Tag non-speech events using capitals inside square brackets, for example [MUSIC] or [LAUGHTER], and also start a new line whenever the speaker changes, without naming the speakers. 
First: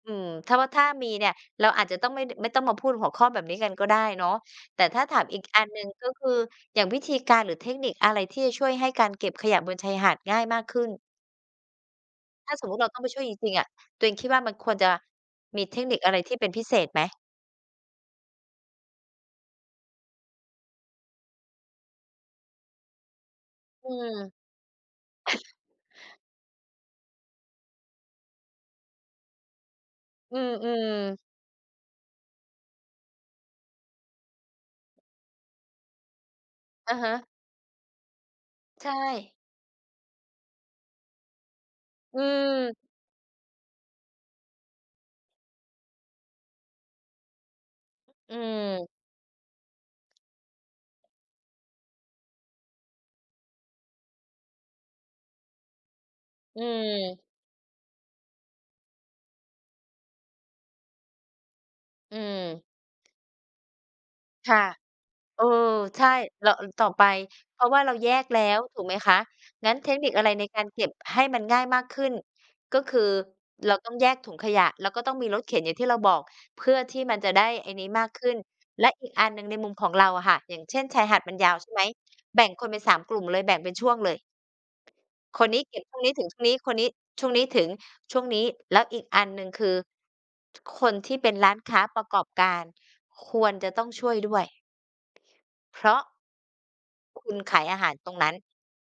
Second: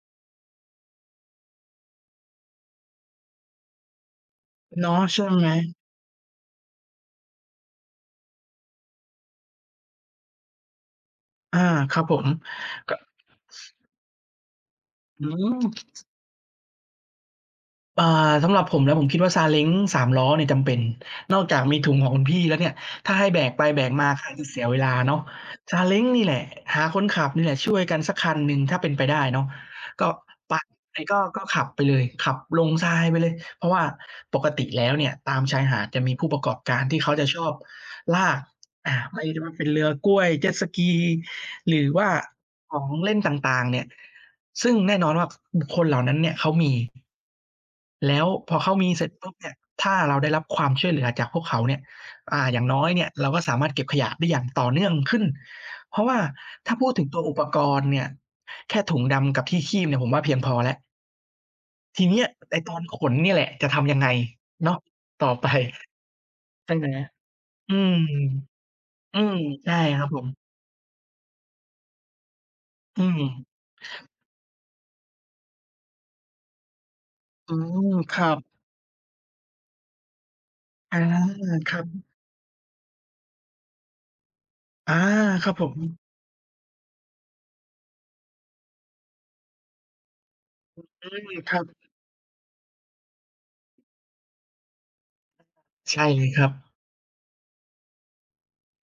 อืม ถ้า ว ถ้ามีเนี่ย เราอาจจะต้องไม่ ด ไม่ต้องมาพูดหัวข้อแบบนี้กันก็ได้เนาะ แต่
เนาะ
ถ้าถ
ใช
า
่
มอี
ไห
ก
ม
อันหนึ่ง ก็คืออย่างวิธีการหรือเทคนิคอะไรที่จะช่วยให้การเก็บขยะบนชายหาดง่ายมากขึ้น?
อา ครับผม
ถ้าสมมุติเร
ก
า
็
ต้องไปช่วยจริง ๆ อะ ตัวเองคิดว่ามันควรจะ
อื
มีเทคนิค
ม
อะไรที่เป็นพิเศษไหม?
อ่า สำหรับผมนะผมคิดว่าซาเล้ง สามล้อเนี่ยจำเป็น นอกจากมีถุงของคุณพี่แล้วเนี่ย ถ้าให้แบกไปแบ
อื
กมา
ม
ก็อาจจะเสียเวลาเนาะ
[SNEEZES]
ซาเล้งนี่แหละ หาคนขับนี่แหละ ช่วยกันสักคันหนึ่งถ้าเป็นไปได้เนาะ ก็
อื
ไ
ม
ป ก็
ๆ
ก็ขับไปเลย ขับลงทรายไปเลย เพราะว่าปกติแล้วเนี่ยตามชายหาดจะมีผู้ประกอบการ
อ
ท
ะ
ี่เ
ฮ
ขาจ
ะ
ะชอบลาก
ใช
อ่า ไม่
่
รู้เป็นเรือกล้วย เจ็ตสกี หรือว่า
อื
ข
ม
องเล่นต่าง ๆ เนี่ย ซึ่งแน่นอนว่า บุคคลเหล่านั้นเนี่ยเขามี แล้ว
อื
พอเขา
ม
มี เสร็จปุ๊บเนี่ย ถ้าเราได้รับความช่วยเหลือจากพวกเขาเนี่ย อ่า อย่างน้อยเนี่ยเราก็สามารถเก็บขยะได้อย่างต่อเนื่องขึ้น เพราะว่า
อื
ถ้าพูดถึงตั
ม
วอุปกรณ์เนี่ย แค่ถุงดำกับที่คีบเนี่ยผมว่าเพียงพอแล้ว ที่เ
อ
น
ื
ี้ย
ม
ไอ้ตอนขนนี่แหละจะทำยังไง
ค่ะ
เนาะ ต่อ
เอ
ไป
อ ใช่ แล้ว อ
ใช่ไ
ต
ห
่
ม?
อไป เพราะ
อื
ว่าเร
ม
าแยกแล้วถูกไหมค
อื
ะ
ม ใ
ง
ช
ั้
่
นเทค
ครั
น
บ
ิค
ผ
อะไร
ม
ในการเก็บให้มันง่ายมากขึ้น ก็ค
อ
ื
ื
อ
ม
เราต้องแยกถุงขยะ แล้วก็ต้องมีรถเข็นอย่างที่เราบอก เพื่อที่มันจะได้
อื
ไอ้นี
ม
้มาก
ค
ข
รั
ึ้น
บ
และอีกอันหนึ่งในมุมของเราอะค่ะ อย่างเช่น
อ
ช
า
ายหาดมันยาวใช
ค
่
ร
ไ
ั
หม
บ
แบ่งคนเป็น 3 กลุ่มเลยแบ่งเป็นช่วงเลย
อา
ค
คร
น
ับ
นี้
ผ
เก
ม
็บช่วงนี้ถึงช่วงนี้ คนนี้ช่วงนี้ถึงช่วงนี้ แล้วอีกอันหนึ่งคือ ท คน
อ
ท
ื
ี่เป
ม
็นร้
ค
า
ร
น
ับ
ค้าประกอบการควรจะต้องช่วยด้วย เพร
ใ
า
ช
ะ
่เลยครับ
คุณขายอาหารตรงนั้น